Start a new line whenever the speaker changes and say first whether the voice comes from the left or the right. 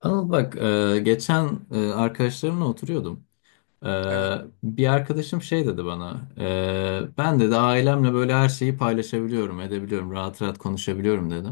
left: Anıl bak geçen arkadaşlarımla oturuyordum. Ee,
right: Evet,
left: Bir arkadaşım şey dedi bana. Ben dedi ailemle böyle her şeyi paylaşabiliyorum, edebiliyorum, rahat rahat konuşabiliyorum dedi.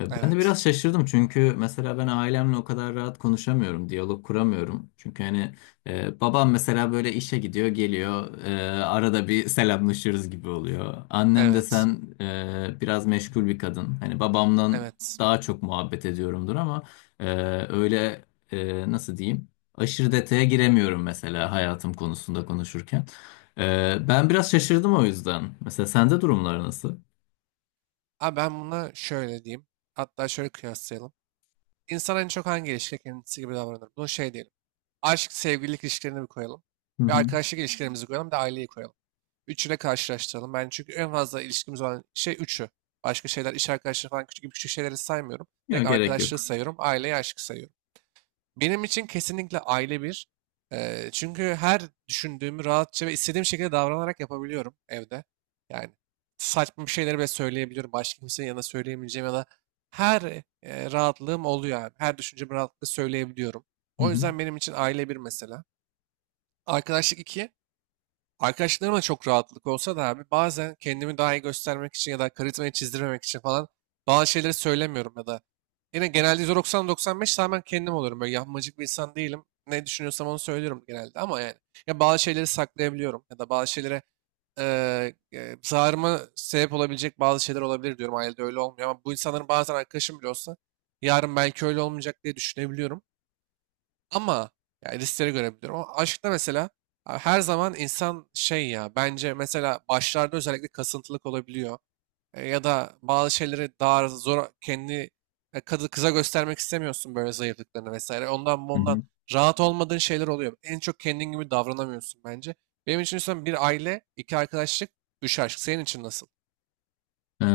left: Ben de
right: evet,
left: biraz şaşırdım çünkü mesela ben ailemle o kadar rahat konuşamıyorum, diyalog kuramıyorum. Çünkü hani babam mesela böyle işe gidiyor, geliyor, arada bir selamlaşıyoruz gibi oluyor. Annem de
right: evet,
left: sen biraz meşgul bir kadın. Hani babamdan
right: evet.
left: daha çok muhabbet ediyorumdur ama e, öyle, nasıl diyeyim? Aşırı detaya giremiyorum mesela hayatım konusunda konuşurken. Ben biraz şaşırdım o yüzden. Mesela sende durumlar nasıl?
right: Abi ben buna şöyle diyeyim. Hatta şöyle kıyaslayalım. İnsan en çok hangi ilişkide kendisi gibi davranır? Bunu şey diyelim. Aşk, sevgililik ilişkilerini bir koyalım.
left: Hı
right: Bir
left: hı.
right: arkadaşlık ilişkilerimizi koyalım. Bir de aileyi koyalım. Üçüyle karşılaştıralım. Ben çünkü en fazla ilişkimiz olan şey üçü. Başka şeyler, iş arkadaşları falan küçük küçük şeyleri saymıyorum. Direkt
left: Yok gerek
right: arkadaşlığı
left: yok.
right: sayıyorum. Aileyi, aşkı sayıyorum. Benim için kesinlikle aile bir. Çünkü her düşündüğümü rahatça ve istediğim şekilde davranarak yapabiliyorum evde. Yani saçma bir şeyleri bile söyleyebiliyorum. Başka kimsenin yanına söyleyemeyeceğim ya da her rahatlığım oluyor abi. Her düşüncemi rahatlıkla söyleyebiliyorum.
left: Hı
right: O
left: hı.
right: yüzden benim için aile bir mesela. Arkadaşlık iki. Arkadaşlarıma çok rahatlık olsa da abi bazen kendimi daha iyi göstermek için ya da karizmayı çizdirmemek için falan bazı şeyleri söylemiyorum ya da yine genelde %90-95 tamamen kendim olurum. Böyle yapmacık bir insan değilim. Ne düşünüyorsam onu söylüyorum genelde ama yani ya bazı şeyleri saklayabiliyorum ya da bazı şeylere zararıma sebep olabilecek bazı şeyler olabilir diyorum. Ailede öyle olmuyor ama bu insanların bazen arkadaşım bile olsa yarın belki öyle olmayacak diye düşünebiliyorum. Ama yani riskleri görebiliyorum. Ama aşkta mesela abi her zaman insan şey ya bence mesela başlarda özellikle kasıntılık olabiliyor. Ya da bazı şeyleri daha zor kendi kadı kıza göstermek istemiyorsun böyle zayıflıklarını vesaire. Ondan
left: Hı
right: bundan
left: hı.
right: rahat olmadığın şeyler oluyor. En çok kendin gibi davranamıyorsun bence. Benim için sen bir aile, iki arkadaşlık, üç aşk. Senin için nasıl?
left: Ee,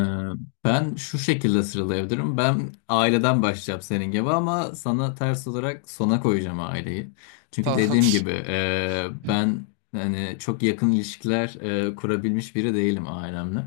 left: Ben şu şekilde sıralayabilirim. Ben aileden başlayacağım senin gibi ama sana ters olarak sona koyacağım aileyi. Çünkü dediğim
right: Tamamdır.
left: gibi ben hani çok yakın ilişkiler kurabilmiş biri değilim ailemle.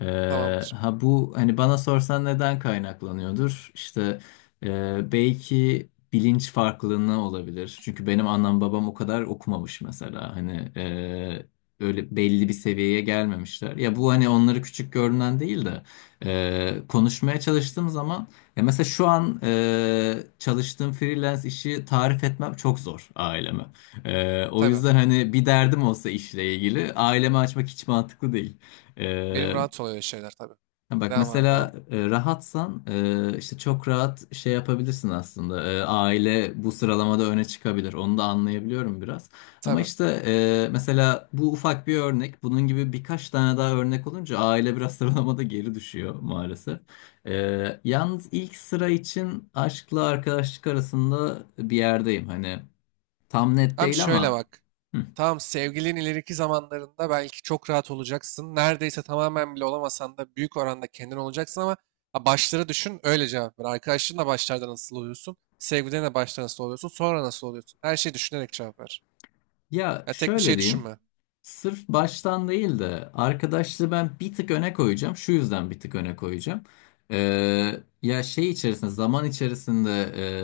left: E,
right: Tamamdır.
left: ha bu hani bana sorsan neden kaynaklanıyordur? İşte belki bilinç farklılığı olabilir. Çünkü benim annem babam o kadar okumamış mesela. Hani öyle belli bir seviyeye gelmemişler. Ya bu hani onları küçük görünen değil de konuşmaya çalıştığım zaman, ya mesela şu an çalıştığım freelance işi tarif etmem çok zor aileme. O
right: Tabii.
left: yüzden hani bir derdim olsa işle ilgili aileme açmak hiç mantıklı değil.
right: Benim
left: E,
right: rahat oluyor şeyler tabii.
left: Ha bak
right: Devam abi
left: mesela,
right: devam.
left: rahatsan işte çok rahat şey yapabilirsin aslında. Aile bu sıralamada öne çıkabilir. Onu da anlayabiliyorum biraz. Ama
right: Tabii.
left: işte mesela bu ufak bir örnek. Bunun gibi birkaç tane daha örnek olunca aile biraz sıralamada geri düşüyor maalesef. Yalnız ilk sıra için aşkla arkadaşlık arasında bir yerdeyim. Hani tam net
right: Tam
left: değil
right: şöyle
left: ama.
right: bak.
left: Hı.
right: Tamam sevgilin ileriki zamanlarında belki çok rahat olacaksın. Neredeyse tamamen bile olamasan da büyük oranda kendin olacaksın ama ha, başları düşün öyle cevap ver. Arkadaşlarınla başlarda nasıl oluyorsun? Sevgilinle başta nasıl oluyorsun? Sonra nasıl oluyorsun? Her şeyi düşünerek cevap ver.
left: Ya
right: Ya tek bir
left: şöyle
right: şey
left: diyeyim.
right: düşünme.
left: Sırf baştan değil de arkadaşlığı ben bir tık öne koyacağım. Şu yüzden bir tık öne koyacağım. Ya şey içerisinde, zaman içerisinde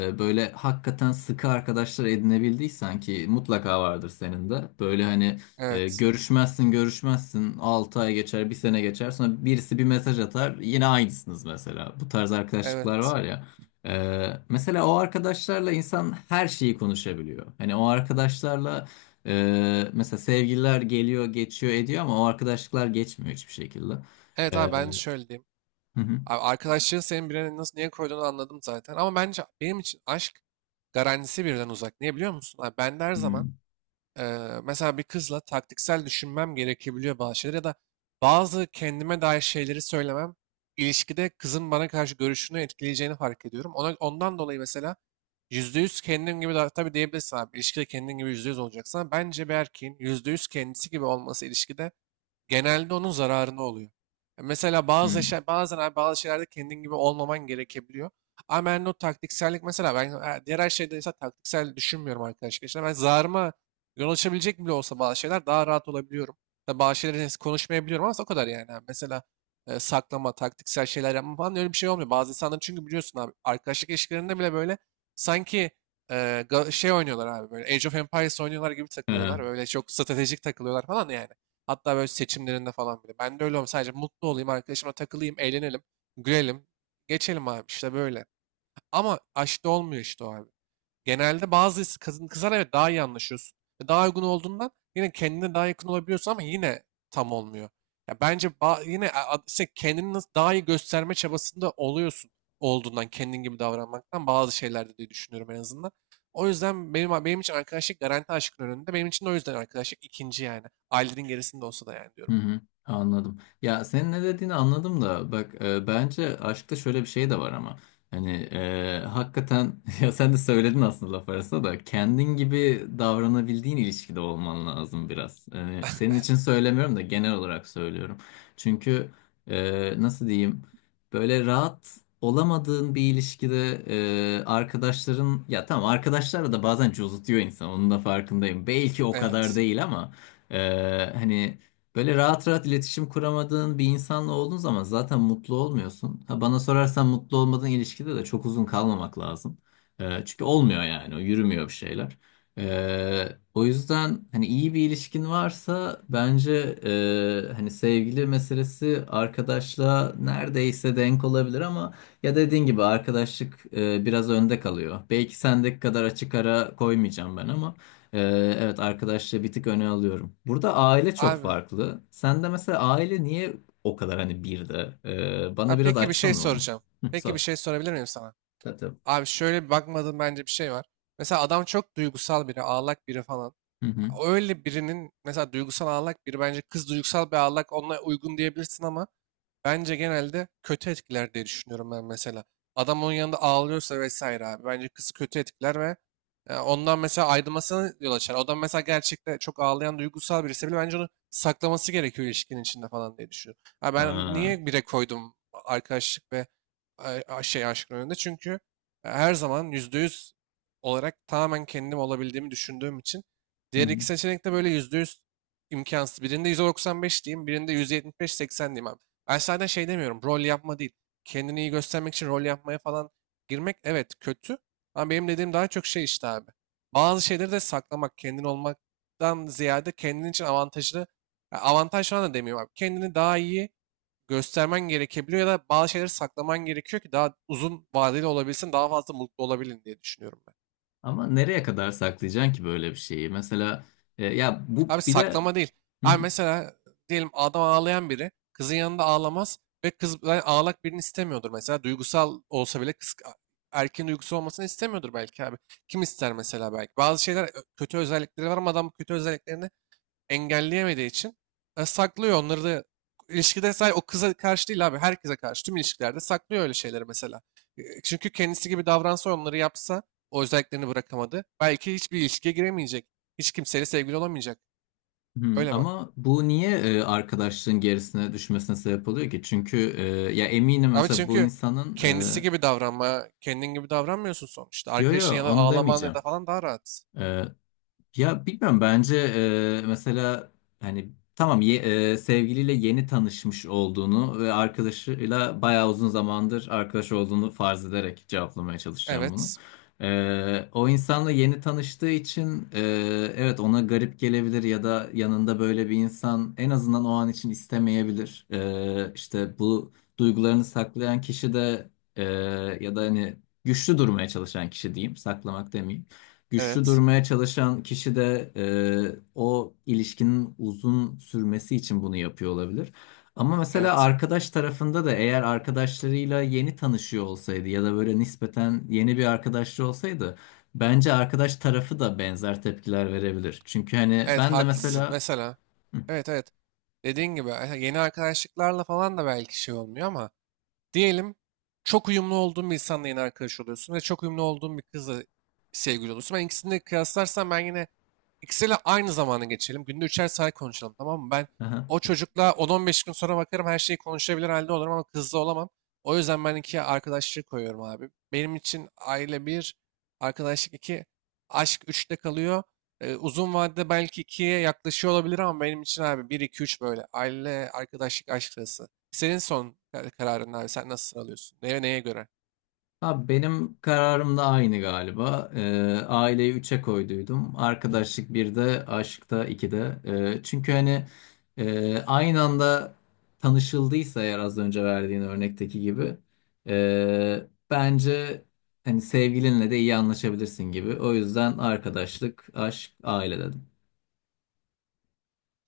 left: böyle hakikaten sıkı arkadaşlar edinebildiysen, ki mutlaka vardır senin de. Böyle hani
right: Evet.
left: görüşmezsin görüşmezsin, 6 ay geçer, bir sene geçer, sonra birisi bir mesaj atar, yine aynısınız mesela. Bu tarz arkadaşlıklar
right: Evet.
left: var ya. Mesela o arkadaşlarla insan her şeyi konuşabiliyor. Hani o arkadaşlarla mesela sevgililer geliyor, geçiyor, ediyor ama o arkadaşlıklar geçmiyor hiçbir şekilde.
right: Evet
left: Ee,
right: abi ben şöyle diyeyim.
left: hı hı.
right: Abi arkadaşlığın senin birine nasıl niye koyduğunu anladım zaten. Ama bence benim için aşk garantisi birden uzak. Niye biliyor musun? Abi ben de her zaman mesela bir kızla taktiksel düşünmem gerekebiliyor bazı şeyler ya da bazı kendime dair şeyleri söylemem ilişkide kızın bana karşı görüşünü etkileyeceğini fark ediyorum. Ona, ondan dolayı mesela %100 kendim gibi tabii diyebilirsin abi ilişkide kendin gibi %100 olacaksan bence bir erkeğin %100 kendisi gibi olması ilişkide genelde onun zararına oluyor. Ya mesela bazen abi bazı şeylerde kendin gibi olmaman gerekebiliyor. Ama ben de o taktiksellik mesela ben diğer her şeyde ise taktiksel düşünmüyorum arkadaşlar. İşte ben zararıma yol açabilecek bile olsa bazı şeyler daha rahat olabiliyorum. Tabii bazı şeyleri konuşmayabiliyorum ama o kadar yani. Abi. Mesela saklama, taktiksel şeyler yapma falan öyle bir şey olmuyor. Bazı insanların çünkü biliyorsun abi arkadaşlık ilişkilerinde bile böyle sanki e, şey oynuyorlar abi böyle Age of Empires oynuyorlar gibi
left: Hı
right: takılıyorlar.
left: hı.
right: Böyle çok stratejik takılıyorlar falan yani. Hatta böyle seçimlerinde falan bile. Ben de öyle olmam. Sadece mutlu olayım, arkadaşıma takılayım, eğlenelim, gülelim. Geçelim abi işte böyle. Ama aşkta olmuyor işte o abi genelde bazı kadın kızlar evet daha iyi anlaşıyorsun. Ve daha uygun olduğundan yine kendine daha yakın olabiliyorsun ama yine tam olmuyor. Ya bence ba- yine a- a- işte kendini nasıl daha iyi gösterme çabasında oluyorsun olduğundan kendin gibi davranmaktan bazı şeylerde diye düşünüyorum en azından. O yüzden benim için arkadaşlık garanti aşkın önünde. Benim için de o yüzden arkadaşlık ikinci yani. Ailenin gerisinde olsa da yani
left: Hı
right: diyorum.
left: hı, anladım. Ya senin ne dediğini anladım da bak, bence aşkta şöyle bir şey de var ama hani, hakikaten ya sen de söyledin aslında laf arasında da kendin gibi davranabildiğin ilişkide olman lazım biraz. Yani senin için söylemiyorum da genel olarak söylüyorum. Çünkü, nasıl diyeyim, böyle rahat olamadığın bir ilişkide arkadaşların, ya tamam arkadaşlarla da bazen cozutuyor insan, onun da farkındayım. Belki o kadar
right: Evet.
left: değil ama hani böyle rahat rahat iletişim kuramadığın bir insanla olduğun zaman zaten mutlu olmuyorsun. Ha, bana sorarsan mutlu olmadığın ilişkide de çok uzun kalmamak lazım. Çünkü olmuyor yani, o yürümüyor bir şeyler. O yüzden hani iyi bir ilişkin varsa bence hani sevgili meselesi arkadaşla neredeyse denk olabilir ama ya, dediğin gibi arkadaşlık biraz önde kalıyor. Belki sendeki kadar açık ara koymayacağım ben ama. Ee, evet, arkadaşlığı bir tık öne alıyorum. Burada aile çok
right: Abi.
left: farklı. Sen de mesela aile niye o kadar hani bir de? Bana
right: Ha,
left: biraz
right: peki bir şey
left: açsana onu.
right: soracağım.
left: Hı,
right: Peki bir
left: sor.
right: şey sorabilir miyim sana?
left: Tabii tabii.
right: Abi şöyle bir bakmadığım bence bir şey var. Mesela adam çok duygusal biri, ağlak biri falan.
left: Hı hı.
right: Öyle birinin mesela duygusal ağlak biri bence kız duygusal bir ağlak onunla uygun diyebilirsin ama bence genelde kötü etkiler diye düşünüyorum ben mesela. Adam onun yanında ağlıyorsa vesaire abi. Bence kızı kötü etkiler ve ondan mesela ayrılmasına yol açar. O da mesela gerçekten çok ağlayan duygusal birisi bile bence onu saklaması gerekiyor ilişkinin içinde falan diye düşünüyorum. Ha ben
left: Ha,
right: niye bire koydum arkadaşlık ve şey aşkın önünde? Çünkü her zaman %100 olarak tamamen kendim olabildiğimi düşündüğüm için
left: hı
right: diğer
left: hı.
right: iki seçenek de böyle %100 imkansız. Birinde %95 diyeyim, birinde %75-80 diyeyim abi. Ben zaten şey demiyorum. Rol yapma değil. Kendini iyi göstermek için rol yapmaya falan girmek evet kötü. Ama benim dediğim daha çok şey işte abi. Bazı şeyleri de saklamak, kendin olmaktan ziyade kendin için avantajlı. Ya avantaj falan da demiyorum abi. Kendini daha iyi göstermen gerekebiliyor ya da bazı şeyleri saklaman gerekiyor ki daha uzun vadeli olabilsin, daha fazla mutlu olabilin diye düşünüyorum ben.
left: Ama nereye kadar saklayacaksın ki böyle bir şeyi? Mesela ya bu
right: Abi
left: bir de.
right: saklama değil.
left: Hı
right: Abi
left: hı.
right: mesela diyelim adam ağlayan biri kızın yanında ağlamaz ve kız yani ağlak birini istemiyordur mesela. Duygusal olsa bile kız erkeğin duygusu olmasını istemiyordur belki abi. Kim ister mesela belki. Bazı şeyler kötü özellikleri var ama adam bu kötü özelliklerini engelleyemediği için saklıyor onları da ilişkide sadece o kıza karşı değil abi herkese karşı tüm ilişkilerde saklıyor öyle şeyleri mesela. Çünkü kendisi gibi davransa onları yapsa o özelliklerini bırakamadı. Belki hiçbir ilişkiye giremeyecek. Hiç kimseyle sevgili olamayacak.
left: Hı.
right: Öyle bak.
left: Ama bu niye arkadaşlığın gerisine düşmesine sebep oluyor ki? Çünkü ya eminim
right: Abi
left: mesela bu
right: çünkü
left: insanın
right: kendisi
left: e,
right: gibi davranma, kendin gibi davranmıyorsun sonuçta.
left: yo
right: Arkadaşın
left: yo
right: yanında
left: onu
right: ağlaman ya
left: demeyeceğim.
right: da falan daha rahat.
left: E, Ya bilmiyorum, bence mesela hani tamam sevgiliyle yeni tanışmış olduğunu ve arkadaşıyla bayağı uzun zamandır arkadaş olduğunu farz ederek cevaplamaya çalışacağım bunu.
right: Evet,
left: O insanla yeni tanıştığı için evet, ona garip gelebilir ya da yanında böyle bir insan en azından o an için istemeyebilir. İşte bu duygularını saklayan kişi de, e, ya da hani güçlü durmaya çalışan kişi diyeyim, saklamak demeyeyim, güçlü
right: evet,
left: durmaya çalışan kişi de o ilişkinin uzun sürmesi için bunu yapıyor olabilir. Ama mesela
right: evet.
left: arkadaş tarafında da eğer arkadaşlarıyla yeni tanışıyor olsaydı ya da böyle nispeten yeni bir arkadaşlığı olsaydı bence arkadaş tarafı da benzer tepkiler verebilir. Çünkü hani
right: Evet
left: ben de
right: haklısın.
left: mesela.
right: Mesela.
left: Hı,
right: Evet. Dediğin gibi yeni arkadaşlıklarla falan da belki şey olmuyor ama diyelim çok uyumlu olduğum bir insanla yeni arkadaş oluyorsun ve çok uyumlu olduğum bir kızla sevgili oluyorsun. Ben ikisini de kıyaslarsam ben yine ikisiyle aynı zamanı geçelim. Günde üçer saat konuşalım tamam mı? Ben
left: aha.
right: o çocukla 10-15 gün sonra bakarım her şeyi konuşabilir halde olurum ama kızla olamam. O yüzden ben ikiye arkadaşlığı koyuyorum abi. Benim için aile bir, arkadaşlık iki, aşk üçte kalıyor. Uzun vadede belki ikiye yaklaşıyor olabilir ama benim için abi bir, iki, üç böyle. Aile, arkadaşlık, aşk arası. Senin son kararın abi. Sen nasıl alıyorsun? Neye göre?
left: Abi benim kararım da aynı galiba. Aileyi üçe koyduydum. Arkadaşlık birde, aşkta ikide. Çünkü hani, aynı anda tanışıldıysa eğer, az önce verdiğin örnekteki gibi bence hani sevgilinle de iyi anlaşabilirsin gibi. O yüzden arkadaşlık, aşk, aile dedim.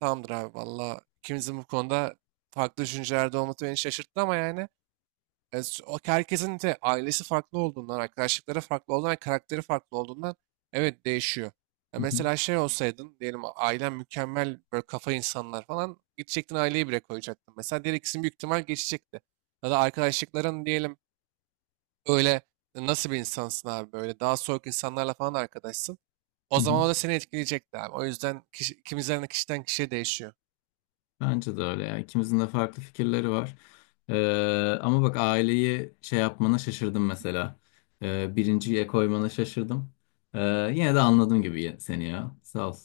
right: Tamamdır abi valla. İkimizin bu konuda farklı düşüncelerde olması beni şaşırttı ama yani o herkesin de ailesi farklı olduğundan, arkadaşlıkları farklı olduğundan, karakteri farklı olduğundan evet değişiyor. Ya
left: Hı hı,
right: mesela şey olsaydın diyelim ailen mükemmel böyle kafa insanlar falan gidecektin aileyi bile koyacaktın. Mesela diğer ikisini büyük ihtimal geçecekti. Ya da arkadaşlıkların diyelim öyle nasıl bir insansın abi böyle daha soğuk insanlarla falan arkadaşsın. O
left: hı
right: zaman
left: hı.
right: o da seni etkileyecekti abi. O yüzden kişiden kişiye değişiyor.
left: Bence de öyle ya. İkimizin de farklı fikirleri var. Ama bak, aileyi şey yapmana şaşırdım mesela. Birinciye koymana şaşırdım. Ee, Yine de anladım gibi seni ya. Sağ ol.